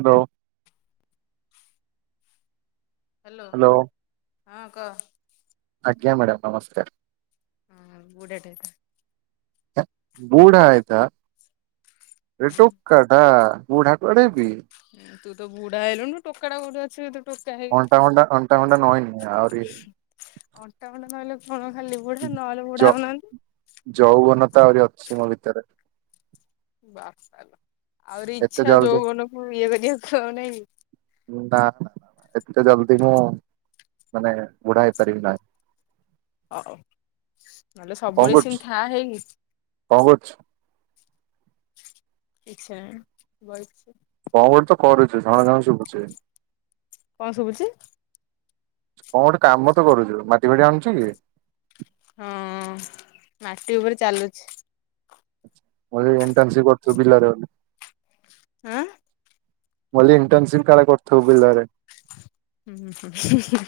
Hello. Hello ହଁ କହ। ଆଜ୍ଞା ମାଡ଼ାମ ନମସ୍କାର। ହୁଁ ବୁଢ଼ା ଟେ ହେଇଥା। ବୁଢ଼ା ଆଏଥା ରେ ଟୋକାଟା। ବୁଢା କୁଆଡେକି? ହୁଁ ତୁ ତ ବୁଢା ହେଲୁଣୁ ଟୋକାଟା କୋଉଟି ଅଛି କି ତୁ ଟୋକା ହେଇକି। ଅଣ୍ଟା ଘଣ୍ଟା ଅଣ୍ଟା ଫଣ୍ଟା ନଇଁନି ଆଉରି ଅଣ୍ଟା ଫଣ୍ଟା ନଇଁଲେ କଣ ଖାଲି ବୁଢା ନହେଲେ ବୁଢା ହଉନାହାନ୍ତି। ଯୌଉବନତା ଆହୁରି ଅଛି ମୋ ଭିତରେ। ବାପାଲୋ ଆହୁରି ଏତେ ଇଚ୍ଛା ଜଲଦି ଯୋଉବନକୁ ଇଏ କରିବାକୁ ଆଉ ନାଇଁକି? ଉଁ ଦା ନା ଏତେ ଜଲଦି ମୁଁ ମାନେ ବୁଢା ହେଇପାରିବି ନାଇଁ। ହଉ ନହେଲେ କଣ ସବୁବେଳେ କରୁଛୁ ସେମିତି ଥା ହେଇନି। କଣ କରୁଛୁ? କିଛି ନାଇଁ ବଇଚି। କଅଁ ଗୋଟେ ତ କରୁଚୁ? ଝଣ ଝଣ ସୁବୁଚି। କଣ ଶୁଭୁଚି? କଅଁ ଗୋଟେ କାମ ତ କରୁଚୁ ମାଟି ଫାଟି ହାଣୁଚୁ କି? ହଁ ମାଟି ଉପରେ ଚାଲୁଛି। ମୁଁ ଏବେ ଏଣ୍ଟ୍ରାନସିପ୍ କରୁଥୁବୁ ପିଲାର ଆଁ। ମୁଁ କଇଲି ଇଣ୍ଟନସିପ୍ କାଳେ କରୁଥୁବୁ ବିଲରେ। ଉଁ ହୁଁ ହୁଁ ହୁଁ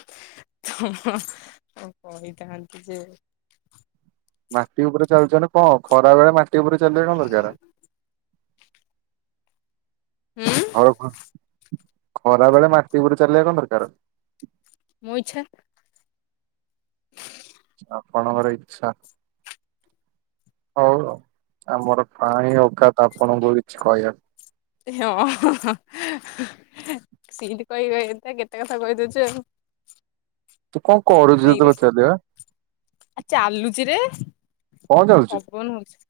ହୁଁ ତମ କଇଥାନ୍ତି ଯେ ମାଟି ଉପରେ ଚାଲୁଚନ୍ତି କଣ ଖରା ବେଳେ ମାଟି ଉପରେ ଚାଲିବା କଣ ଦରକାର? ହୁଁ ଆଉ କ ଖରା ବେଳେ ମାଟି ଉପରେ ଚାଲିବା କଣ ଦରକାର? ମୋ ଇଚ୍ଛା। ଆପଣଙ୍କର ଇଚ୍ଛା। ହଉ ଆଉ ଆମର କାଇଁ ଓକାତ ଆପଣଙ୍କୁ କିଛି କହିବାକୁ। ହଁ ହଁ ହଁ ହେଁ ହେଁ ସେଇଟି କଇବେ କେତେ କେତେ କଥା କଇଦଉଚୁ ଆଉ। ତୁ କଣ କରୁଚୁ ନାଇଁରେ। ତତେ ପଚାରିଲିପା। ଆ ଚାଲୁଚିରେ କଣ ଚାଲୁଛୁ? ପବନ ହଉଛି।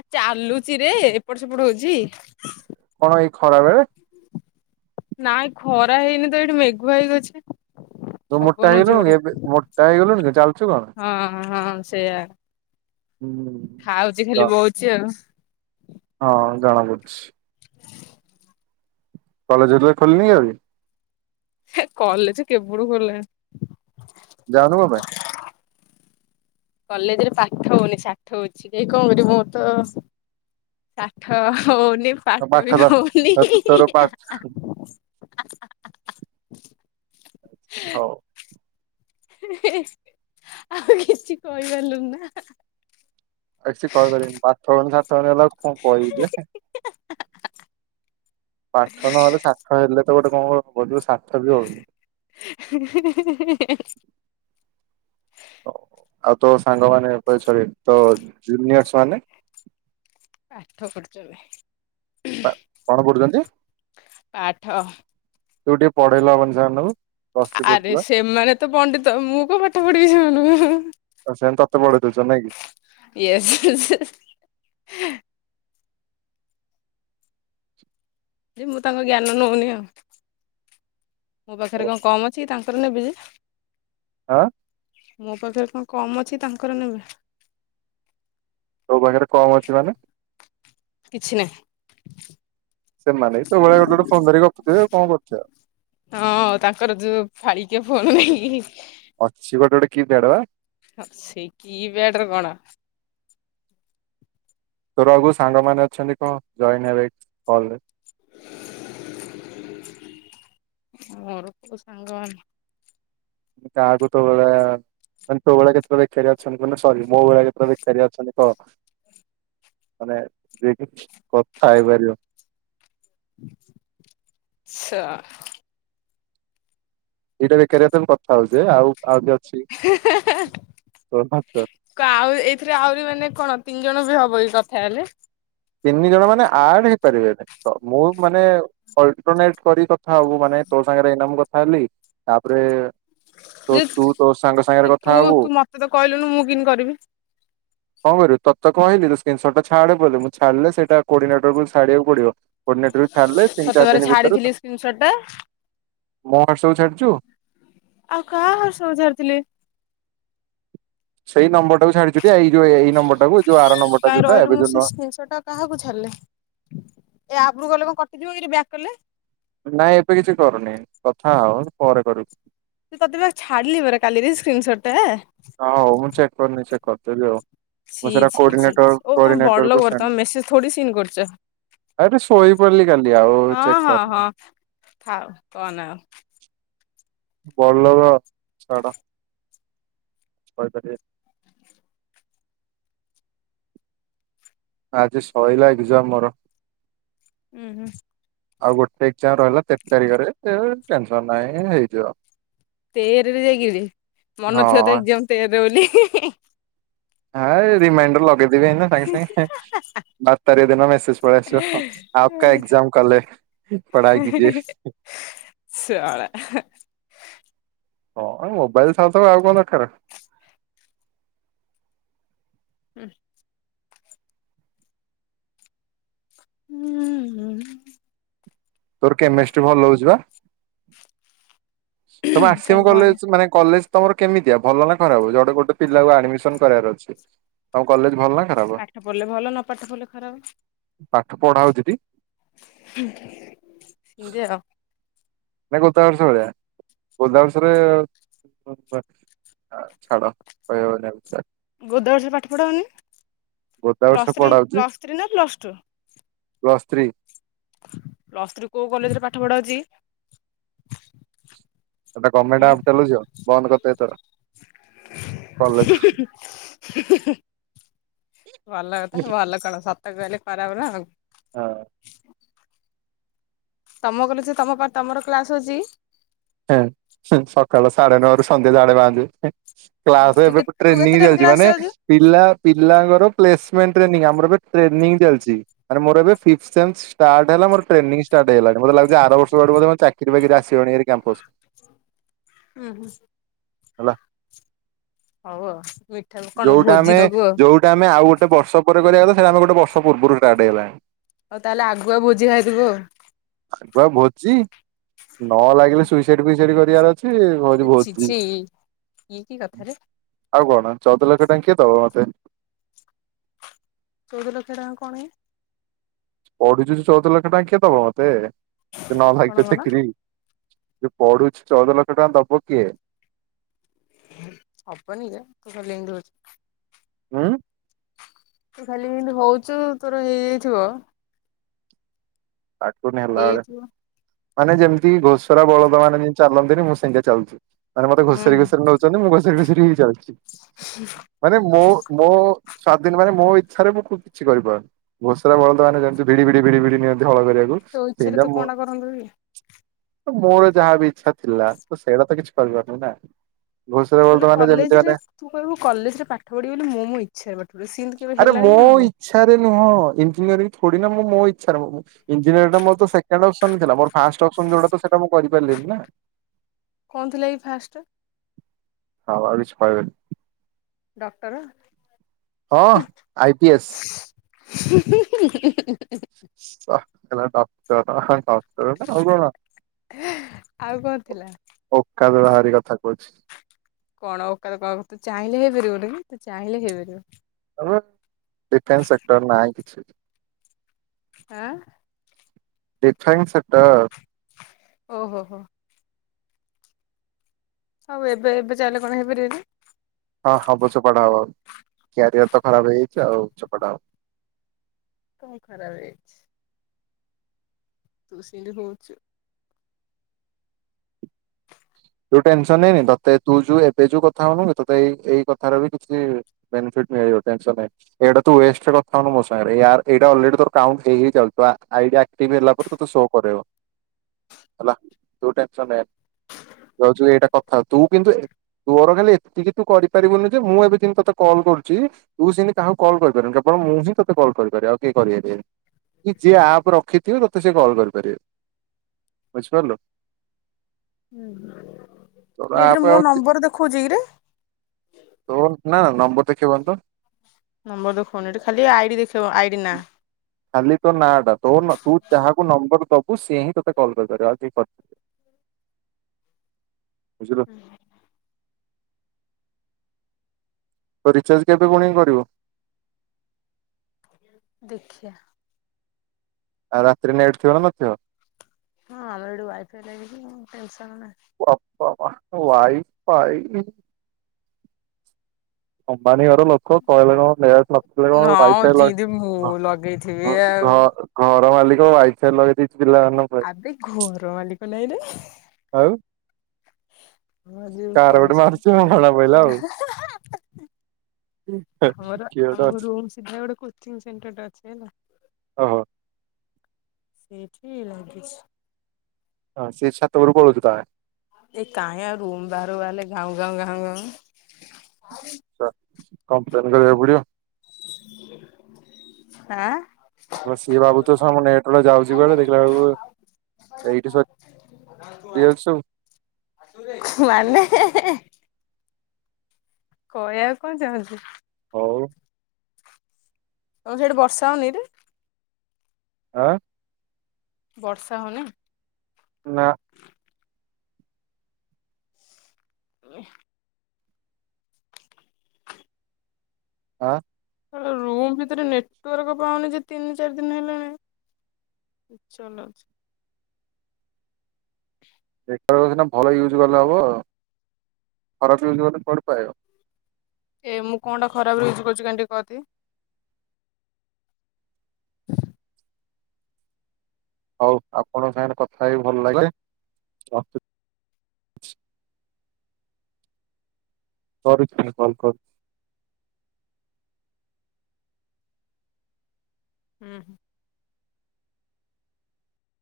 ଆ ଚାଲୁଚି ରେ ଏପଟ ସେପଟ ହଉଚି। କଣ ଏଇ ଖରା ବଳେ? ନାଇଁ ଖରା ହେଇନି ତ ଏଇଠି ମେଘୁଆ ହେଇକି ଅଛି। ତୁ ମୋଟା ପବନ ହେଇଗଲୁଣୁ କି ଯୋଡେ ଏବେ ମୋଟା ହେଇଗଲୁଣି କି ଚାଲୁଛୁ କଣ? ହଁ ହଁ ସେଇୟା। ହୁଁ। ଖାଉଚି ଖାଲି ବୋଉଚି ଆଉ। ହଁ ଜଣା ପଡୁଛି। କଲେଜ ଏରିଆ ଖୋଲିନି ଏବେ? ଏ କଲେଜ କେବେଠୁ ଖୋଲିଲାଣି। ଯାଉନୁ କଁ ପାଇଁ? କଲେଜରେ ପାଠ ହଉନି ସାଠ ହଉଛି ଯାଇ କଣ କରିବୁ ମୋ ତ ଷାଠ ହଉନି ଆଉ ପାଠ ବି ତ ହଉନି। ତୋ ତୋର ହା ପାଠ ହା ହା ହା। ହଉ। ଆଉ କିଛି କହିପାରିଲୁ ନା। କିଛି କହିପାରିବିନି ପାଠ ହଉନି ସାଠ ହଉନି ହେଲାକୁ କଣ କହିବି ଯେ। ପାଠ ନହେଲେ ଷାଠ ହେଲେ ତ ଗୋଟେ କଣ କରିବ ଷାଠବି ହେଉନି। ହିଁ ହିଁ ହିଁ ହିଁ। ଆଉ ତୋ ସାଙ୍ଗମାନେ [unintelligible] ତୋ ଜୁନିୟର୍ସ ମାନେ। ପାଠ ପଢୁଛନ୍ତି। କଣ ପଢୁଛନ୍ତି ପାଠ ତୁ ଟିକେ ପଢେଇଲେ ହେବନି ସେମାନଙ୍କୁ। ପ୍ଲସ ଥ୍ରୀ ଆରେ ପଢୁଥିଲ ସେମାନେ ତ ପଣ୍ଡିତ ମୁଁ କଣ ପାଠ ପଢିବି ସେମାନଙ୍କୁ। ଆଉ ସେମ୍ ତତେ ପଢେଇ ଦଉଛନ୍ତି ନାଇଁ କି। ଏୟସ୍। ଯେ ମୁଁ ତାଙ୍କ ଜ୍ଞାନ ନେଉନି ଆଉ। ମୋ ପାଖରେ କଣ କମ୍ ଅଛି କି ତାଙ୍କର ନେବି ଯେ। ଆ, ମୋ ପାଖରେ କଣ କମ୍ ଅଛି ତାଙ୍କର ନେବେ। ତୋ ପାଖରେ କମ ଅଛି ମାନେ? କିଛି ନାହିଁ। ସେମାନେ ତୋ ଭଳିଆ ଗୋଟେ ଗୋଟେ ଫୋନ ଧରିକି ଗପୁଥିବେ କଣ କରୁଥିବେ। ହଁ ତାଙ୍କର ଯୋଉ ଫାଳିକିଆ ଫୋନ ନାଇଁ କି। ଅଛି ଗୋଟେ ଗୋଟେ କି ପ୍ୟାଡ଼ ବା। ଅଛି କି ପ୍ୟାଡ଼ ରେ କଣ। ତୋର ଆଉ କୋଉ ସାଙ୍ଗ ମାନେ ଅଛନ୍ତି କହ ଜଏନ୍ ହେବେ କଲରେ? ମୋର କଉ ସାଙ୍ଗମାନେ। ତାକୁ ତୋ ଭଳିଆ-ଆ-ଆ-ଆ ମାନେ ତୋ ଭଳିଆ କେତେଟା ବେକାରିଆ ଅଛନ୍ତି ମାନେ ସରି ମୋ ଭଳିଆ କେତେଟା ବେକାରିଆ ଅଛନ୍ତି କହ? ମାନେ ଯିଏକି କଥା ହେଇପାରିବ। ଆଛା। ଏଇଟା ବେକାରିଆ ତ ମୁଁ କଥା ହଉଛି ଏ ଆଉ ଆଉ କିଏ ଅଛି? ହେ ହେ ହେ। ତୋ କ ଆଉ ଏଇଥିରେ ଆହୁରି ମାନେ କଣ ତିନି ଜଣ ବି ହବ ଏ କଥା ହେଲେ। ତିନି ଜଣ ମାନେ ଆଡ୍ ହେଇପାରିବନି। ତ ମୁଁ ମାନେ ଅଲଟରନେଟ କରି କଥା ହବୁ ମାନେ ତୋ ସାଙ୍ଗରେ ଏଇନା ମୁ କଥା ହେଲି। ତାପରେ-ଏ-ଏ-ଏ ତ ଯେ ତୁ ତୋ ସାଙ୍ଗ ଯେ ସାଙ୍ଗରେ ତୁ କଥା ହବୁ। ତୁ ମତେ ତ କହିଲୁନୁ ମୁଁ କିନ୍ତି କରିବି କଣ କରିବି ତତେ ତ କହିଲି ଯେ ସ୍କ୍ରିିନସଟ୍ ଛାଡେ ବୋଲି ମୁଁ ଛାଡ଼ିଲେ ସେଇଟା କୋଡିନେଟରକୁ ଛାଡ଼ିବାକୁ ପଡିବ। କୋଡିନେଟରକୁ ଛାଡିଲେ ତିନି ତତେ ଚାରି ପରା ଦିନ ଭିତରୁ, ଛାଡିଥିଲି ସ୍କ୍ରିନସଟ ଟା ମୋ ହ୍ୱାଟ୍ସପ୍ ଛାଡିଛୁ? ଆଉ କାହା ହ୍ୱାଟ୍ସପ୍ ସାରିଥିଲି? ସେଇ ନମ୍ବର ଟାକୁ ଛାଡ଼ିଚୁ ଟି ଏଇ ଯଉ ଏ-ଏଇ ନମ୍ବର ଟା କୁ ଯୋଉ ଆର ନମ୍ବର ଟା କାହିଁ ଯୋଉଟା ରହିଲୁ ଏବେ ମୁଁ ଯଉ ସେ ନୂଆ ସ୍କ୍ରିନସଟ ଟା କାହାକୁ ଛାଡିଲେ ଏ ଆପ୍ ରୁ ଗଲେ କଣ କଟିଯିବ କିରେ ବ୍ୟାକ୍ କଲେ? ନାଇଁ ଏବେ କିଛି କରନି କଥା ହଁ ପରେ କରିବୁ। ଏ ତତେ ବା ଛାଡ଼ିଲି ପରା କାଳିରେ ସ୍କ୍ରିନସଟ ଟା। ହଁ ହଉ ମୁଁ ଚେକ୍ କରିନି ଚେକ୍ କରିଦେବି ଆଉ। ମୁଁ ଛି ସେଟା ଛି ଛି କୋଡିନେଟର ଛି ଓ ତମେ କୋଡିନେଟରକୁ ବଡଲୋକ ପରା ତମେ ମେସେଜ ଥୋଡ଼ି ସିନ୍ କରୁଛ। ଆବେ ଶୋଇପଡିଲି କାଲି ଆଉ-ଉ-ଉ ହଁ ଚେକ୍ ହଁ କରିନି। ହଁ କହନା ଆଉ। ବଡ଼ ଲୋକ ଛାଡ଼ କିଛି କହି ପାରିବିନି। ଆଜି ଶଇଲା ଏକଜାମ ମୋର। ହୁଁ ହୁଁ ଆଉ ଗୋଟେ ଏକଜାମ ରହିଲା ତେର ତାରିଖରେ ଟେନସନ ନାହିଁ ହେଇଯିବ। ତେରରେ ଯାଇଗିରି ମନ ହଁ ଥିବ ତ ଏକଜାମ ତେରରେ ବୋଲି? ହଁ ଏ ରିମାଇଣ୍ଡର ଲଗେଇଦେବି ଏ ନା ସାଙ୍ଗେ ସାଙ୍ଗେ। ବାର ତାରିଖ ଦିନ ମେସେଜ ପଳେଇ ଆସିବ ଆଉ କା ଏକଜାମ କଲେ। ପଢ଼ାଇ କି ଯିଏ। ଶଳା ହଁଉ ମୋବାଇଲ ଥାଉ ଥାଉ ଆଉ କଣ ଦରକାର? ହୁଁ ହୁଁ ଉଁ ତୋର କେମିଷ୍ଟି ଭଲ ହଉଛିବା, ତ କାହିଁ କଣ ହେଲା [unintelligible] କଲେ ତମର କେମିତିଆ ଭଲ ନା ଖରା ହବ ଯୋଟେ ଗୋଟେ ପିଲାକୁ ଆଡମିସନ କରିବାର ଅଛି। ତମ କଲେଜ ଭଲ ନା? ଖରାପ ପାଠ ପଢ଼ିଲେ ଭଲ ନ ପାଠ ପଢ଼ିଲେ ଖରାପ। ପାଠ ପଢା ହଉଛିତି? [unintelligible] ନା ଗୋତାବର୍ଷ ଭଳିଆ ଗୋତାବର୍ଷରେ [unintelligible] ଗୋଦାବର୍ଷା ରେ ପାଠ ପଢ଼ାଉନି ଗୋଦାବର୍ଷ ପ୍ଲସ୍ ଥ୍ରୀ ପଢା ପ୍ଲସ୍ ଥ୍ରୀ ନା plus two? Plus three plus three କୋଉ କଲେଜରେ ପାଠ ପଢା ଅଛି କି? ଗମେଣ୍ଟ ଆପ୍ ଚଲାଉଛ ବନ୍ଦ କରିଦିଅ ଏଥର। କଲେଜ ଭଲ କଥା ଭଲ କଣ ସତ କହିଲେ ଖରାପ ନା ଆଉ। ହଁ। ତମ କଲେଜ ରେ ତମ ତମର କ୍ଲାସ ଅଛି? ହଁ ସକାଳ ସାଢେ ନଅ ରୁ ସନ୍ଧ୍ୟା ସାଢ଼େ ପାଞ୍ଚ। କ୍ଲାସରେ ତୁ ଏବେ କେ ତୁ କେତେ ଟ୍ରେନିଂ ଟାଇମ ଚାଲିଛି। କ୍ଲାସ ମାନେ ଯାଉଛୁ? ପିଲା ପିଲାଙ୍କର ପ୍ଲେସମେଣ୍ଟ ଟ୍ରେନିଂ ଆମର ଏବେ ଟ୍ରେନିଂ ଚାଲିଛି। ଆରେ ମୋର ଏବେ ଫହିଫ ଷ୍ଟାର୍ଟ ହେଲା ମୋର ଟ୍ରେନି ଷ୍ଟାର୍ଟ ହେଇଗଲାଣି ମତେ ଲାଗୁଛି ଆର ବର୍ଷକୁ ଚାକରି ବାକିରି ଆସିବଣି କ୍ୟାମ୍ପସ। ହୁଁ ହୁଁ। ହେଲା ହଉ ଆଉ ମିଠା କଣ ଭୋଜି ଦବୁ ଆଉ? ସେ ଆମେ ଆଉ ଗୋଟେ ବର୍ଷ ପରେ କରିବାକୁ ସେଟା ଆମେ ଗୋଟ ବର୍ଷ ପୂର୍ବରୁ ଷ୍ଟାର୍ଟ ହେଗଲାଣି। ହଉ ତାହେଲେ ଆଗୁଆ ଭୋଜିି ଖାଇଦବୁ ଆଉ। ଆଗୁଆ ଭୋଜି ନ ଲାଗିଲେ ସୁଇସାଇଡ ଫୁଇସାଇଡ କରିବାର ଅ ଛି ଘରେ ଛି ଭୋଜି ଛି ଇଏ କି କଥାରେ ଆଉ କଣ ଚଉଦ ଲକ୍ଷ ଟଙ୍କା କିଏ ଦବ ମତେ? ଚଉଦ ଲକ୍ଷ ଟଙ୍କା କଣ? [unintelligible] ପଢୁଚୁ ଯେ ଚଉଦ ଲକ୍ଷ ଟଙ୍କ କିଏ ଦବ ମତେ ନ କଣ ଭାଗ୍ୟ କଣ? ଚାକିରି। ପଢୁଛି ଚଉଦ ଲକ୍ଷ ଟଙ୍କା ଦବ କିଏ? ହବନିହେ ତୁ ଖାଲି ଏମିତି ହଉଛୁ। ହଁ ତୁ ଖାଲି ଏତି ହଉଛୁ ତୋର ହେଇଯାଇଥିବ। ପାଟୁନ ହେଲା ବଳେ ହେଇଯାଇଥିବ ମାନେ ଯେମିତି ଘୋଷରା ବଳଦ ମାନେ ଯେ ଚାଲନ୍ତିନି ମୁଁ ସେଇା ଚାଲୁଚି। ମାନେ ମତେ ହୁଁ ଘୋସାରି ଘଷରି ନଉଛନ୍ତି, ମୁଁ ଘୁସୁରି ଘଷୁରି ହେଇ ଯାଉଛି। ହୁଁ ମାନେ ମୋ ମୋ ସ୍ଵାଧୀନ ମାନେ ମୋ ଇଚ୍ଛା ରେ ମୁଁ କିଛି କରିପାରୁନି। ଘୋଷରା ବଳଦ ମାନେ ଯେମତି ଭିଡି ଭିଡି ଭିଡି ଭିଡି ନିଅନ୍ତି ହଳ କରିବାକୁ ତୋ ଇଚ୍ଛାରେ ସେଇ ତୁ ମୁଁ କଣଟା କରନ୍ତୁ କି ତ ମୋର ଯାହା ବିି ଇଚ୍ଛା ଥିଲା ତ ସେଇଟା ତ କିଛି କରିବାରନି ନା। ଘୋଷରେ ବଳଦ ବୋଲେ ମାନେ କଲେଜ୍ ଯେମିତି ମାନେ ରେ ତୁ କହିବୁ କଲେଜ୍ ରେ ପାଠ ପଢିବି ବୋଲି ମୁଁ ମୋ ଇଚ୍ଛାରେ ପାଠ ପଢିବି, ସିମିତି କେବେ ଆରେ ହେଲାଣି ନା ମୋ ହବ। ଇଚଛାରେ ନୁହଁ ଇଞ୍ଜିୟରିଂ ଥୋଡି ନା ମୁଁ ମୋ ଇଚଛାରେ ମୁଁ ଇଞ୍ଜିୟରିଂ ଟା ମୋର ତ ସେକେଣ୍ଡ ଅପ୍ସନ ଥିଲା, ମୋର ଫାଷ୍ଟ ଅପସନ୍ ଯୋଉଟା ସେଟା ମୁଁ କରିପାରିଲିନି ନା। କଣ ଥିଲା କି ଫାଷ୍ଟ ଟା? ହଉ ଆଉ କିଛି କହିବିନି। ଡକ୍ଟର? ହଁ ଆଇ ପି ଏସ୍। [inaudible] ଉୱା କହିଲା ଡକ୍ଟର ହା ଡକ୍ଟର। ର ଆଉ କଣ? ଆଉ କଣ ଥିଲା? ଓକାଦ ବାହାରି କଥା କହୁଛି। କଣ ଓକାଦ କଣ ତୁ ଚାହିଁଲେ ହେଇପାରିବୁନି କି? ତୁ ଚାହିଁଲେ ହେଇପାରିବୁ? ଡିଫେନ୍ସ ସେକ୍ଟର ନାହିଁ କିଛି। ଆଁ। Defence sector. ଓହୋ ହୋ। ଆଉ ଏବେ ଏବେ ଚାହିଁଲେ କଣ ହେଇପାରିବାନି? ହଁ ହବ ଚୋପାଟା ହବ ଆଉ। କ୍ୟାରିଅର ତ ଖରାପ ହେଇଯାଇଛି ଆଉ ଚୋପାଟା ହବ। କଣ ଖରାପ ହେଇଛି? ତୁ ସେମିତି ହୋଉଚୁ। ତୁ ଟେନସନ୍ ନେନି ତତେ ତୁ ଯୋଉ ଏବେ ଯୋଉ କଥା ହଉନୁ ତତେ ଏଇ କଥାର ବି କିଛି ବେନିଫିଟ୍ ମିଳିବ ଟେନସନ୍ ନେନି। ଏଇଟା ତୁ ୱେଷ୍ଟ ରେ କଥା ହଉନୁ ମୋ ସାଙ୍ଗରେ, ଏଆର ଏଇଟା ଅଲ୍ରେଡି ତୋର କାଉଣ୍ଟ ହେଇ ହେଇ ଚାଲୁଚି ତୋ ଆଇଡି ଆକ୍ଟିଭି ହେଲା ପରେ ତତେ ଶୋ କରେଇବ ହେଲା। ତୁ ଟେନସନ୍ ନେନି। ତୁ ଭାବୁଛୁ ଏଇଟା କଥା ହୋଉ, ତୁ କିନ୍ତୁ ତୋର ଖାଲି ଏତିକି ତୁ କରିପାରିବୁନୁ ଯେ ମୁଁ ଏବେ ଯେମିତି ତୋତେ କଲ୍ କରୁଛି ତୁ ସେମିତି କାହାକୁ କଲ୍ କରିପାରିବୁନି କେବଳ ମୁଁ ହିଁ ତତେ କଲ୍ କରିପାରିବି। ଆଉ କେହି କରିପାରିବେନି। କି ଯିଏ ଆପ୍ ରଖିଥିବେ ତତେ ସେ କଲ୍ କରିପାରିବେ ବୁଝିପାରିଲୁ? ତୋର ହୁଁ। ଏଥିରେ ଆପ୍ ଆଉ ମୋ ନମ୍ବର ଦେଖଉଛି କିରେ? ତୋ ନା ନା ନମ୍ବର ଦେଖେଇବନିତ। ନମ୍ବର ଦେଖଉନି ଏଠି ଖାଲି ଆଇଡି ଦେଖେଇବ ଆ ଖାଲି ତ ନାଟା ତୋ ତୁ ଯାହାକୁ ନମ୍ବର ଦବୁ ସିଏ ହିଁ ତତେ କଲ୍ କରିିପାରିବ। ଆଉ କେହି କରି ବୁଝି ତୋ ରିଚାର୍ଜ କେବେ ପୁଣି କରିବ? ଦେଖିଆ। ଆଉ ରାତିରେ ନେଟ୍ ଥିବ ନା ନଥିବ? ହଁ ଆମର ଏଠି ୱାଇଫାଇ ଲାଗିଛି। ଟେନସନ୍ ନାହିଁ। ବାପ ମା ୱାଇ ଫାଇ। ଅମ୍ବାନୀ ଘର ଲୋ କ, କହିଲେ କଣ ହବ ନେଟ୍ ନଥିଲେ କଣ ହବ, ୱାଇ ହଁ ଫାଇ ଯେମିତି ମୁଁ ଲଗେଇଥିବି ଲାଗିଛି। ଆଉ। ହଁ ଘର ମାଲିକ ୱାଇଫାଇ ଲଗେଇ ଦେଇେଛି ପିଲାମାନଙ୍କ ପାଇଁ। ଆବେ ଘର ମାଲିକ ଆଉ ହ ଯୋଉ କାର ପଡି ଗୋଟେ ସା ମାରୁଛି ଆଉ କାମ ଜଣା ପଇଲା ଆଉ। ଆମର କିଏ ଗୋଟେ ଆମ ଅଛି ରୁମ୍ ସିଧା ଗୋଟେ କୋଚିଂ ସେଣ୍ଟର ଟା ଅଛି ହେଲା। ଓହୋ। ସେଇଠି ଲାଗିଛି। ହଁ ସେ ଛାତ ଉପରକୁ ପଳଉଛୁ ତାହେଲେ। ଏ କାଇଁ ଆଉ ରୁମ୍ ବାହାରକୁ ବାହାରିଲେ ଘାଉଁ, ଘାଉଁ, ଘାଉଁ ଆଛା କମ୍ପ୍ଲେନ କରିବାକୁ ପଡିବ। ଆଁ। ଶଳା ସିଏ ଭାବୁଥିବ ଶଳା ମୋ ନେଟ୍ ଗୁଡା ଯାଉଛି କୁଆଡେ, ଦେଖିଲା ବେଳକୁ ଏଇଠି [unintelligible] ମାନେ? କହିବାକୁ କଣ ଚାହୁଁଛୁ? ହଉ [unintelligible] ସେଇଠି ବର୍ଷା ହଉନିରେ? ଆଁ? ବର୍ଷା ହଉନି? ନା। ହ ଆଁ? ରୁମ୍ ଭିତରେ ନେଟୱାର୍କ ପାଉନି ଯେ ତିନି ଚାରି ଦିନ ହେଲାଣି [unintelligible] ନେଟୱର୍କ ସିନା ଭଲ ୟୁଜ୍ କଲେ ହବ ଆଉ ଖରାପ ୟୁଜ୍ କଲେ ଖରାପ ୟୁଜ୍ କଲେ କୁଆଡୁ ପାଇବ? ଏ ମୁ କଣ ଟା ଖରାପରେ ୟୁଜ କରୁଛି କାଇଁ ଟିକେ କହତି? ହଉ ଆପଣଙ୍କ ସାଙ୍ଗରେ କଥା ହେଇକି ଭଲ ଲାଗିଲା ରଖ କରୁଛି ଭଲ କରୁଛି। ହୁଁ ହୁଁ